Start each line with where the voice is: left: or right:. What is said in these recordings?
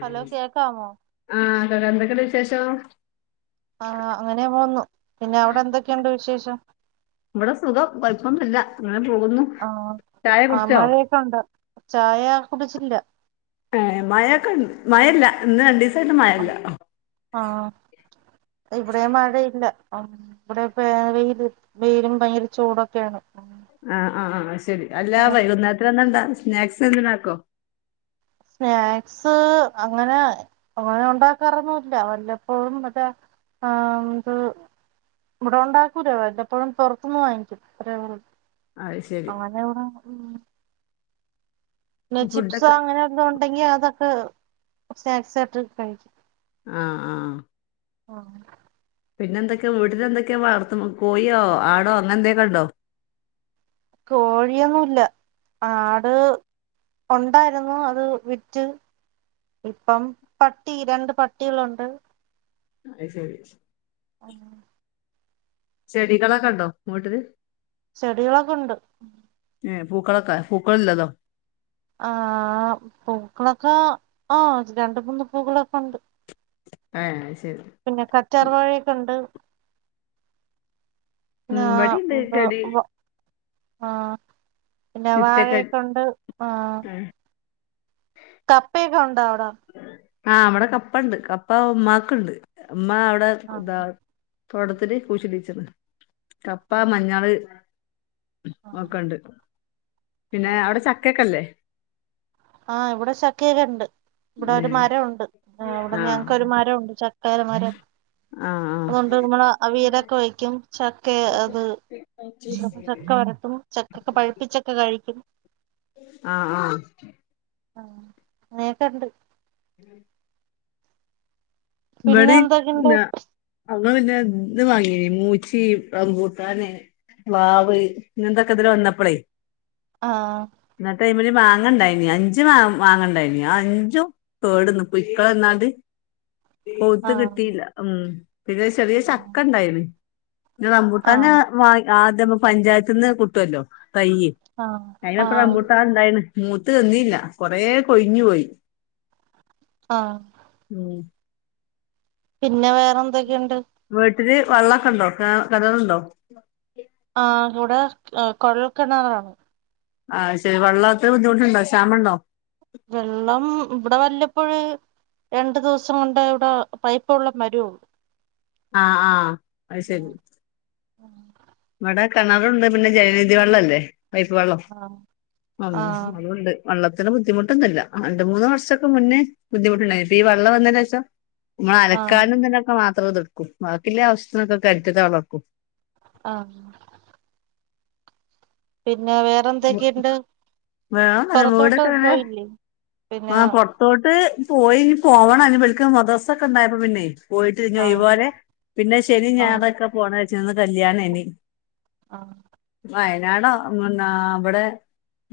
right: Hello കേക്കാമോ?
left: വേറെന്തൊക്കെണ്ട് വിശേഷം
right: ആഹ് അങ്ങനെ പോവുന്നു. പിന്നെ അവിടെ എന്തൊക്കെണ്ട് വിശേഷം?
left: ഇവിടെ സുഖം കൊഴപ്പൊന്നുല്ല അങ്ങനെ പോകുന്നു.
right: ആ
left: ചായ
right: ആ
left: കുടിച്ചോ?
right: മഴയൊക്കെണ്ട്. ചായ കുടിച്ചില്ല.
left: ഏഹ് മയക്കെൺ, മഴല്ല ഇന്ന് രണ്ടീസ്
right: ആഹ് ഇവിടേം മഴയില്ല അഹ് ഇവടെപ്പ വെയ്ൽ വെയിലും ഭയങ്കര ചൂടൊക്കേണ്
left: ആ ആ ആ ശ് ശരി അല്ലാ വൈകുന്നേരത്തിനെന്താണ്ടാക് സ്നാക്സ് എന്തേലാക്കോ?
right: സ്നാക്സ്, അങ്ങനെ അങ്ങനെ ഉണ്ടാക്കാറൊന്നുല്ല. വല്ലപ്പോഴും മറ്റേ ആ ത് ഇവടെ ഉണ്ടാക്കൂല. വല്ലപ്പോഴും പൊറത്ത്ന്ന് വാങ്ങിക്കും അത്രേള്ളു
left: അത് ശരി.
right: അങ്ങനെ ആണോ. ഉം പിന്നെ ചിപ്സോ
left: ഫുഡൊക്കെ
right: അങ്ങനെ എന്തോ ഉണ്ടെങ്കി അതൊക്കെ സ്‌നാക്സ്സായിട്ട് കഴിക്കും
left: ആഹ് ആ
right: ആ
left: പിന്നെ എന്തൊക്കെ വീട്ടിലെന്തൊക്കെ വളർത്ത്ന്ന്? കോയ്യോ ആടോ അങ്ങനെ എന്തൊക്കെ ണ്ടോ?
right: കോഴിയൊന്നുല്ല. ആട് ഉണ്ടായിരുന്നു, അത് വിറ്റ്. ഇപ്പം പട്ടി. രണ്ട് പട്ടികളുണ്ട്.
left: അയ്ശെരി
right: അങ്ങനെ
left: ചെടികളൊക്കെ ഉണ്ടോ വീട്ട്ല്?
right: ചെടികളൊക്കെ ഇണ്ട്
left: ഏ പൂക്കളൊക്കെ പൂക്കള് ഇള്ളതോ?
right: ആ പൂക്കളൊക്കെ ആ രണ്ട്, മൂന്ന് പൂക്കളൊക്കെ ഉണ്ട്
left: ഏഹ് അയ്
right: പിന്നെ കറ്റാർവാഴെക്കെണ്ട്.
left: മ് ഇവടീണ്ട് ചെടി
right: ആഹ് പിന്നെ
left: മുറ്റൊക്കെ
right: വാഴയെക്കൊണ്ട് ആഹ്
left: ഏഹ്
right: കപ്പേക്കുണ്ടോ? ണ്ടൊ
left: ആഹ് ഇവടെ കപ്പ ണ്ട്. കപ്പ ഇമ്മാക്ക്ണ്ട്. ഇമ്മ അവിടെ
right: ആ
left: ഇതാ തോട്ടത്തില് കുഴിച്ചിടീച്ചത്.
right: ആ
left: കപ്പാ, മഞ്ഞള്
right: ആ
left: ക്കണ്ട്. പിന്നെ അവിടെ ചക്കക്കില്ലേ?
right: ആഹ് ഇവിടെ ചക്കയൊക്കെ ണ്ട്. ഇവിടെ ഒരു
left: ഉം
right: മരം ഉണ്ട്. ഇവിടെ
left: ആഹ്
right: ഞങ്ങക്ക് ഒരു മരം ഉണ്ട്. ച പേര മരം.
left: ആഹ് ആഹ്
right: അതുകൊണ്ട് നമ്മള് അവിയലൊക്കെ വെക്കും ചക്കെ അത് ചക്ക വരത്തും ചക്കൊക്കെ പഴുപ്പിച്ചൊക്കെ കഴിക്കും.
left: ആ ആ
right: ആഹ് അങ്ങനക്കെ ഇണ്ട്
left: ഉം
right: പിന്നെ
left: ഇബടെ
right: എന്തൊക്കെയുണ്ട്
left: [unintelligible] മൂച്ചി റമ്പൂട്ടാന് വാവ് ഇങ്ങനന്തൊക്കെ ഇതില വന്നപ്പളേ,
right: ആഹ്
left: ഒര് മാങ്ങാണ്ടായിനി അഞ്ചു മാ മാങ്ങണ്ടായിനി ആ അഞ്ചും കേടന്ന് പുഴുക്കൾ വന്നാണ്ട്, പൗത്തു
right: ആഹ്
left: കിട്ടിയില്ല ഉം പിന്നെ ചെറിയ ചക്ക ഇണ്ടായിന് [unintelligible] റംബുട്ടാന്
right: ആഹ്
left: വായ് ആദ്യം പഞ്ചായത്ത് ന്ന് കുട്ടുവല്ലോ തയ്യ്
right: ആഹ്
left: അയിനപ്പം
right: ആഹ്
left: റബുട്ടാൻ ഇണ്ടായ്ന്ന് മൂത്ത് തന്നീല്ല കൊറേ കൊഴിഞ്ഞു പോയി.
right: ആഹ്
left: ഉം
right: പിന്നെ വേറെ എന്തൊ ക്കെയ്ണ്ട്
left: ഒത്തിരി വെള്ളക്കെ ണ്ടോ കെ കേണറുണ്ടോ?
right: ആ ഇവിടെ കൊഴൽക്കിണാറാണ്
left: ആഹ് ശെരി വള്ളത്തിന് ബുദ്ധിമുട്ടുണ്ടോ ക്ഷാമ ണ്ടോ?
right: വെള്ളം ഇവിടെ വല്ലപ്പോഴ് രണ്ടു ദിവസം കൊണ്ട് ഇവിടെ പൈപ്പ്‌ വെളളം വരുളു
left: ആഹ് ആഹ് അയ് ശെരി ഇവടെ കെണറുണ്ട് പിന്നെ ജലനിധി വെള്ള ല്ലേ പൈപ്പ് വെള്ളം
right: ആഹ് ആഹ്
left: [unintelligible] അതൊണ്ട് വള്ള അത്ര ബുദ്ധിമൊട്ടൊന്നുല്ല രണ്ട് മൂന്ന് വർഷക്ക മുന്നേ ബുദ്ധിമുട്ടണ്ടായി ഇപ്പ ഈ വെള്ളം വന്നേനെഷം നമ്മള്
right: ആഹ്
left: അലക്കാനും ഇതിനൊക്കെ മാ ത്ര ഇത് ക്കും ബാക്കില ആവശ്യത്തിനൊക്കെ കെണറ്റിത്ത വെള്ളെക്കും
right: ആ പിന്നെ വേറെന്തൊക്കെണ്ട്
left: വേറൊന്നുല്ല
right: പൊറത്തോട്ട്
left: വീടൊക്കെ
right: പോയില്ലേ
left: ആ
right: പിന്നെ
left: പൊറത്തോ ട്ട് പോയി ഇനി പോവണം ഇനി വിളിക്ക മദ്രസക്കെ ഇണ്ടായപ്പോ പിന്നെ പോയിട്ടിഞ്ഞ
right: ആഹ്
left: [unintelligible] പിന്നെ ശനി
right: ആഹ്
left: ഞായറൊക്കെ പോണ ച്ന്ന് കല്യാണേനി
right: ആഹ്
left: വയനാടോ [unintelligible] വിടെ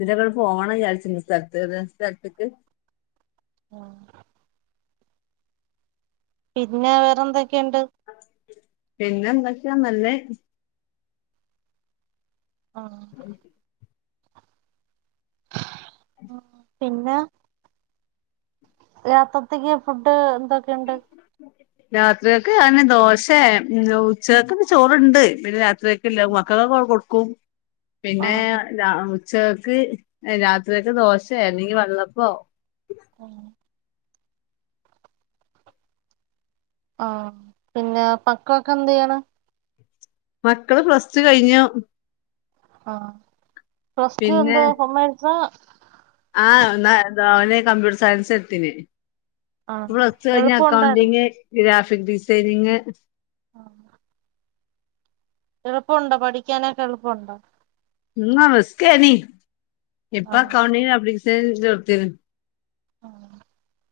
left: ഇതിനക്കെ ഫോണം വിചാരിച്ചിനി സ്ഥലത്ത്ന്ന് സ്ഥലത്ത്ക്ക്
right: ആഹ് പിന്നെ വേറെന്ത് ക്കെയുണ്ട്
left: പിന്നെന്തക്ക്യാ നല്ലേ
right: ആഹ് ആഹ് പിന്നെ രാത്രത്തക്ക് ഫുഡ് ന്ദോക്കെ ഉണ്ട്
left: രാത്രിയൊക് ഞാന് ദോശ്യേ ഉച്ചഗ്ക്ക്ന്ന് ചോറുണ്ട് പിന്നെ [unintelligible] കും പിന്നെ
right: ആഹ്
left: ഞാ ഉച്ചകക്ക് രാത്രിയൊക്കെ ദോശ്യേ അല്ലെങ്കി വെള്ളപ്പോ
right: ആഹ് ആഹ് പിന്നെ പക്കളൊക്കെ എന്തെയ്യണ്
left: മക്കള് പ്ലസ്ടു കഴിഞ്ഞു
right: ആഹ് പ്ലസ്ടു എന്തുവാ കോമേഴ്‌സോ
left: ആഹ് ഇന്ന എന്താ ഒന് കമ്പ്യൂട്ടർ സയൻസ് എട്ത്തിനി
right: ആഹ്
left: പ്ലസ് ടു കഴിഞ്ഞ്
right: എളുപ്പം ഉണ്ടായിരുന്നു
left: അക്കൗണ്ടിങ് ഗ്രാഫ് ഫിക് ഡിസൈനിങ്
right: ആഹ് എളുപ്പം ഒണ്ടോ പഠിക്കാനൊക്കെ എളുപ്പം ഒണ്ടോ
left: നമസ്ക്കേ നീ എപ്പാ
right: ആഹ്
left: കവണീ അ ശ [inaudible] ടുത്തി
right: [inaudible]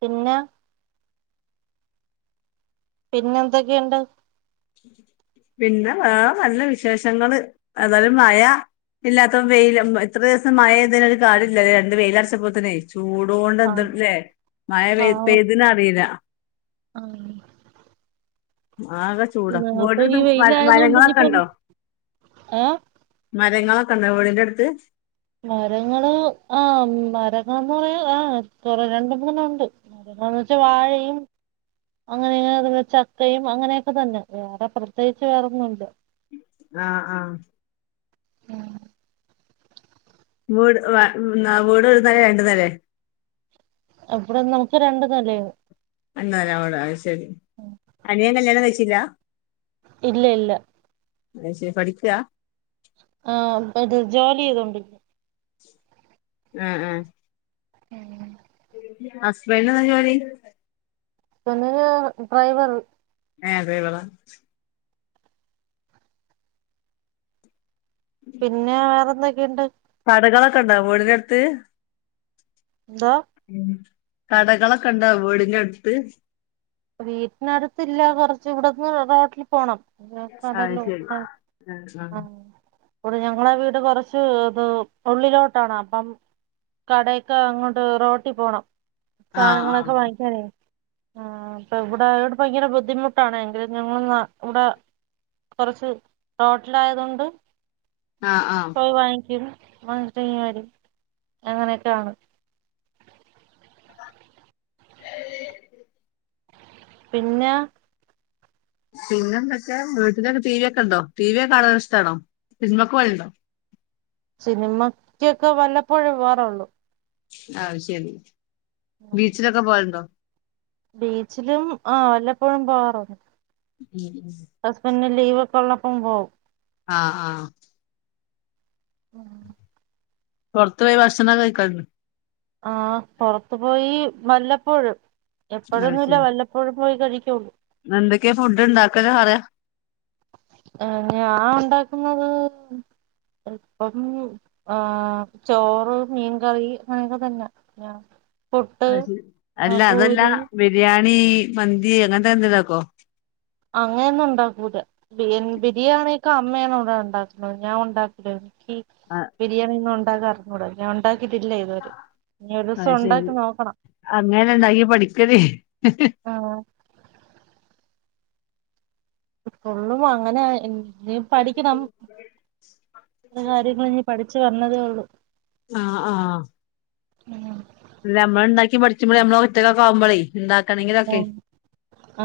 right: പിന്നെ പിന്നെ എന്തൊക്കെയുണ്ട്
left: പിന്നെ വേറെ നല്ല വിശേഷങ്ങള് എതായാലും മഴ ഇല്ലാത്ത വെയിൽ ഇത്ര ദിവസം മഴ പെയ്തപ്പോ ഒരു കാര്യല്ല രണ്ട് വെയിലാടച്ച പോല തന്നെ അയിച്ചു ചൂടൊണ്ട്
right: ആഹ്
left: എന്തല്ലേ മഴ പെയ പെയ്തി അറിയില്ല
right: ആഹ
left: ആകെ ചൂട വോടടുത്ത്
right: വെയിലായതുകൊണ്ട്
left: മരങ്ങളൊക്കെ
right: ഇനിയിപ്പം
left: ഉണ്ടോ
right: ഏഹ്
left: കാര്ങ്ങളൊക്കെ ഉണ്ടോ വീടിന്റെ അടുത്ത്
right: മരങ്ങള് ആ മരങ്ങന്ന് പറയാ ആ് കുറ രണ്ട മൂന്ന ഉണ്ട് മരങ്ങന്ന് വെച്ചാ വാഴയും അങ്ങനെങ്ങനെ ചക്കയും അങ്ങനെയൊക്കെ തന്നെ വേറെ പ്രത്യേകിച്ച് വേറൊന്നുണ്ട്
left: ആഹ് ആഹ വീട് വീട് ഒരു നിലെ രണ്ട് നിലെ
right: അപ്പട നമുക്ക് രണ്ടു നിലയാണ്
left: എന്നാൽ ആ ശരി അനിയൻ കല്യാണം കച്ചില്ല
right: ഇല്ല ഇല്ല
left: ശ പഠിക്കാ
right: ആഹ ഇത് ജോലി ചെയ്തോണ്ടി
left: ഉം ഉ
right: ഉം
left: ഹസ്ബൻഡിന് എന്താ ജോലി
right: പിന്ന ഡ്രൈവർ
left: ഏ ചെയവല
right: പിന്നെ വേറെന്തൊക്കെയുണ്ട്?
left: കടകളൊക്കെ ഇണ്ടാവ വീടിനടുത്ത്
right: ന്താ
left: ഉ കടകളൊക്കെ ഉണ്ടാ വീടിന്റെ എടുത്ത്?
right: വീട്ടിനടുത്ത്ല്ല കൊറച്ച് ഇവിടന്ന് റോട്ടിൽ പോണം
left: അഹ
right: കടലോ
left: ശരി ആഹ ആഹ
right: അടെ ഞങ്ങളെ വീട് കൊറച്ച് ഇത് ഉള്ളിലോട്ടാണ് അപ്പം കടയൊക്കെ അങ്ങോട്ട് റോട്ടി പോണം.
left: ആഹ്
right: സാധനങ്ങളൊക്കെ
left: ആഹ്
right: വാങ്ങിക്കാനേ ആഹ അപ്പ ഇവിടെ ഇവിടെ ഭയങ്കര ബുദ്ധിമുട്ടാണ് എങ്കിലും ഞങ്ങൾ ഇവിടെ കുറച്ച് റോട്ടിലായതൊണ്ട്.
left: ആഹ് ആഹ്
right: വാങ്ങിക്കും മട്ട വരി അങ്ങനെയൊക്കൊണ് പിന്നെ
left: പിന്നെ എന്തൊക്കെ വീട്ടന്റെൊക്കെ ടീവി ഒക്കെ ഉണ്ടോ ടിവി ഒക്കെ കാണൻ ഇഷ്ട്ടം ആണോ സിന്മക്കെ വഴി ഉണ്ടോ
right: സിനിമക്കൊക്കെ വല്ലപ്പോഴേ പോാറുള്ളു
left: ആഹ ശരി ബീച്ചിലൊക്കെ പോയിരുന്നോ
right: ബീച്ചിലും ആ വല്ലപ്പോഴും പോവാറുണ്ട്.
left: [inaudible]
right: ലീവോക്കൊള്ളപ്പം പോവും.
left: ആഹ് ആഹ്
right: ഉം
left: പൊറത്തുപോയി ഭക്ഷണം കഴിക്കാ [unintelligible]
right: ആ പൊറത്തു പോയി വല്ലപ്പോഴും.
left: അത്
right: എപ്പോഴൊന്നുവില്ല
left: ശരി
right: വല്ലപ്പോഴും. പോയി കഴിക്കോള്ളു
left: എന്തൊക്കെയാ ഫുഡ്ണ്ടാക്കല് പറ
right: ഞാൻ ഒണ്ടാക്കുന്നത് ഇപ്പം ആ ചോറ് മീൻകറി അങ്ങനെക്കെ തന്നെ ഞാൻ.
left: ആ
right: പുട്ട്
left: ശരി
right: ആ
left: അല്ല അതല്ല
right: പൂരി
left: ബിരിയാ ണി മന്തി അങ്ങനത്തെ എന്തേലും ആക്കോ?
right: അങ്ങൻന്നും ഉണ്ടാക്കൂല ബി ബിരിയാണിക്കെ അമ്മയാണ് ഇവിടെ ഒണ്ടാക്കുന്നത് ഞാൻ ഒണ്ടാക്കൂല ഈ ബിരിയണീന്നാ അതറിഞ്ഞൂടാ ഞാണ്ടാ
left: അയ്ശരി
right: നോക്കണം
left: അങ്ങനണ്ടാക്കി പഠിക്കല്.
right: ആഹ് ഫുള്ളും അങ്ങനായി ഉം നീം പഠിക്കണം പല കാര്യങ്ങൾ ഇനി പഠിച്ചു വരണതെയൊ ള്ളൂ
left: ആഹ് ആഹ്
right: ഉം
left: ല്ല നമ്മളിണ്ടാക്കി പഠിച്ചുമ്പഴേ നമ്മള കുട്ടികളക്ക ആവുമ്പഴെ ഇണ്ടാക്കണെങ്കിലൊക്കെ
right: ആഹ്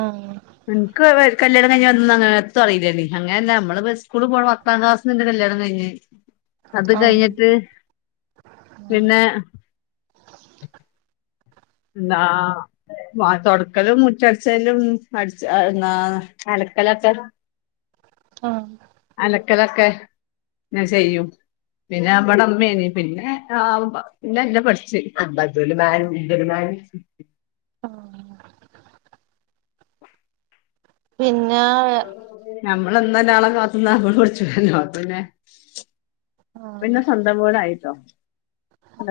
right: ആഹ്
left: എനക്ക് [unintelligible] കല്യാണം കഴിഞ്ഞ് വന്ന എങ്ങാത്തും അറിയില്ലാരുന്ന് അങ്ങനാന്ന മ്മള് ബസ് സ്കൂള് പോണം പത്താം ക്ലാസ്സിന്നെന്റെ കല്ല്യാണം കഴിഞ്ഞ് അത് കയിഞ്ഞിട്ട്
right: ആഹ്
left: പിന്നെ ന്നാ വ തൊടക്കലും മുറ്റടിച്ചാലും അടിച്ച എന്നാ അലക്കലൊക്കെ
right: ആഹ്
left: ക്കലൊക്കെ ന്നെ ചെയ്യും. പിന്നാ മ്മള് അമ്മയിനി പിന്നെ പിന്നെല്ലാം പഠിച്ച് [unintelligible] [unintelligible]
right: ആഹ് പിൻ ന്നാ [unintelligible]
left: നമ്മളെ എന്നല്ലാണ കാണാൻ കാത്തുനിന്നാ അപ്പം പുളിച്ചു [unintelligible] അപ്പ പിന്നെ പിന്നെ
right: ആഹ്
left: സ്വന്തം പോലായീട്ടോ.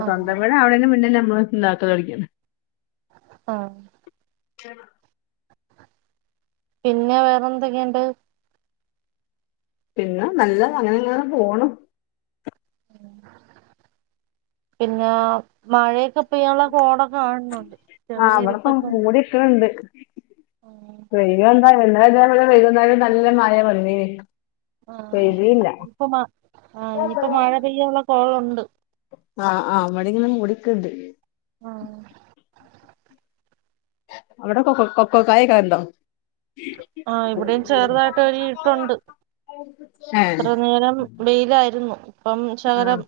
right: ആഹ്
left: സ്വന്തം വീടാവാണെന് മുന്നേല്ലാം, ബസിന്നാത് കേറീരിക്കും
right: ആ
left: [inaudible]
right: പിന്നെ വേറെ എന്തൊക്കെയണ്ട്
left: പിന്നെ നല്ല അങ്ങനെങ്ങെ പോണ്
right: പിന്നെ മഴയൊക്കെ ഇപ്പൊ പെയ്യനോക്കെയുള്ള കോടക്കെ കാണുന്നുണ്ട് ചെറിയ ഇരിട്ടൊക്കെണ്ട്
left: വെയിൽവന്നാൽ അ വൈകുന്നേരം നല്ല മഴ വന്നിനി
right: ആ ഇനിപ്പ ആ് ഇനിയിപ്പോ മഴ പെയ്യാനുള്ള കൊളുണ്ട് [unintelligible]
left: ആഹ് ആ് ഇവിടിങ്ങനെ മൂടിക്ക്ണ്ട്
right: ആഹ്
left: അവിടെ കൊ കൊക്കക്കായക്ക ണ്ടോ
right: ആഹ ഇവിടെയും ചെറുതായിട്ട് ഒരു ഇട്ടുണ്ട് എത്ര നേരം വെയിലായിരുന്നു ഇപ്പം
left: ആഹ
right: ശകലം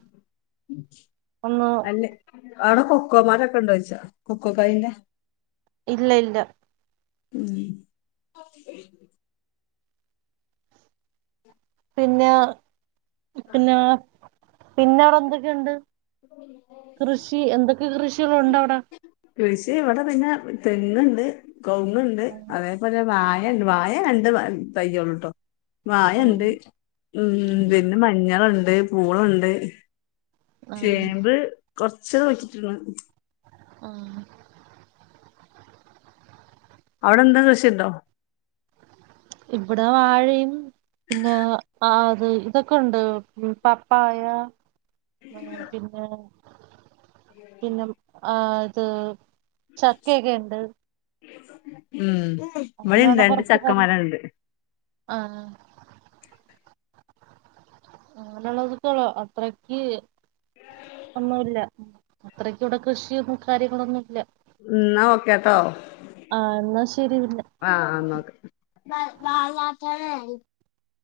right: ഒന്ന്
left: അല്ല അട കോ കുക്കോമാരൊക്കെ ഉണ്ടോ ചോയിച്ച കോക്കോകായന്റെ
right: ഇല്ല ഇല്ല
left: ഉം
right: പിന്നെ പിന്നേ പിന്നെ അവിടെ എന്തൊക്കെയുണ്ട് കൃഷി എന്തൊക്കെ കൃഷികൾണ്ട് അവിടെ
left: കൃഷി ഇവിടെ പിന്നെ തെങ്ണ്ട് കൗങ് ണ്ട്
right: ആഹ്
left: അതേപോലെ വായ വ വായ രണ്ട് തയ്യോള്ളൂട്ടോ വായ ഉണ്ട് ഉം പിന്നെ മഞ്ഞളുണ്ട് തേ പൂളണ്ട്
right: ആഹ്
left: ചേമ്പ് കൊറച്ച് കുയിച്ചിട്ടണ്
right: ആഹ
left: അവിടെ എന്താ കൃഷി ണ്ടോ
right: ഇവിടെ വാഴയും പിന്നെ അത് ഇതൊക്കെുണ്ട് പപ്പായ ആഹ പിന്നെ പിന്നെ ആഹ [unintelligible] ചക്കൊക്കെ ഇണ്ട്
left: ഉം ഇവിടെ ഇണ്ട് രണ്ട്
right: കുറച്ച്
left: ചക്ക
right: കാര്യ
left: മരണ്ട്
right: ആ അങ്ങനുള്ളതക്കളോ അത്രക്ക് ഒന്നുംല്ല അത്രക്ക് ഇവിടെ കൃഷിയൊന്നും കാര്യങ്ങളൊന്നുല്ല
left: ഉം ഓക്കേട്ടോ
right: ആ എന്നാ ശരി പിന്നെ
left: ആ ന്നാ ഒക്കെ [unintelligible]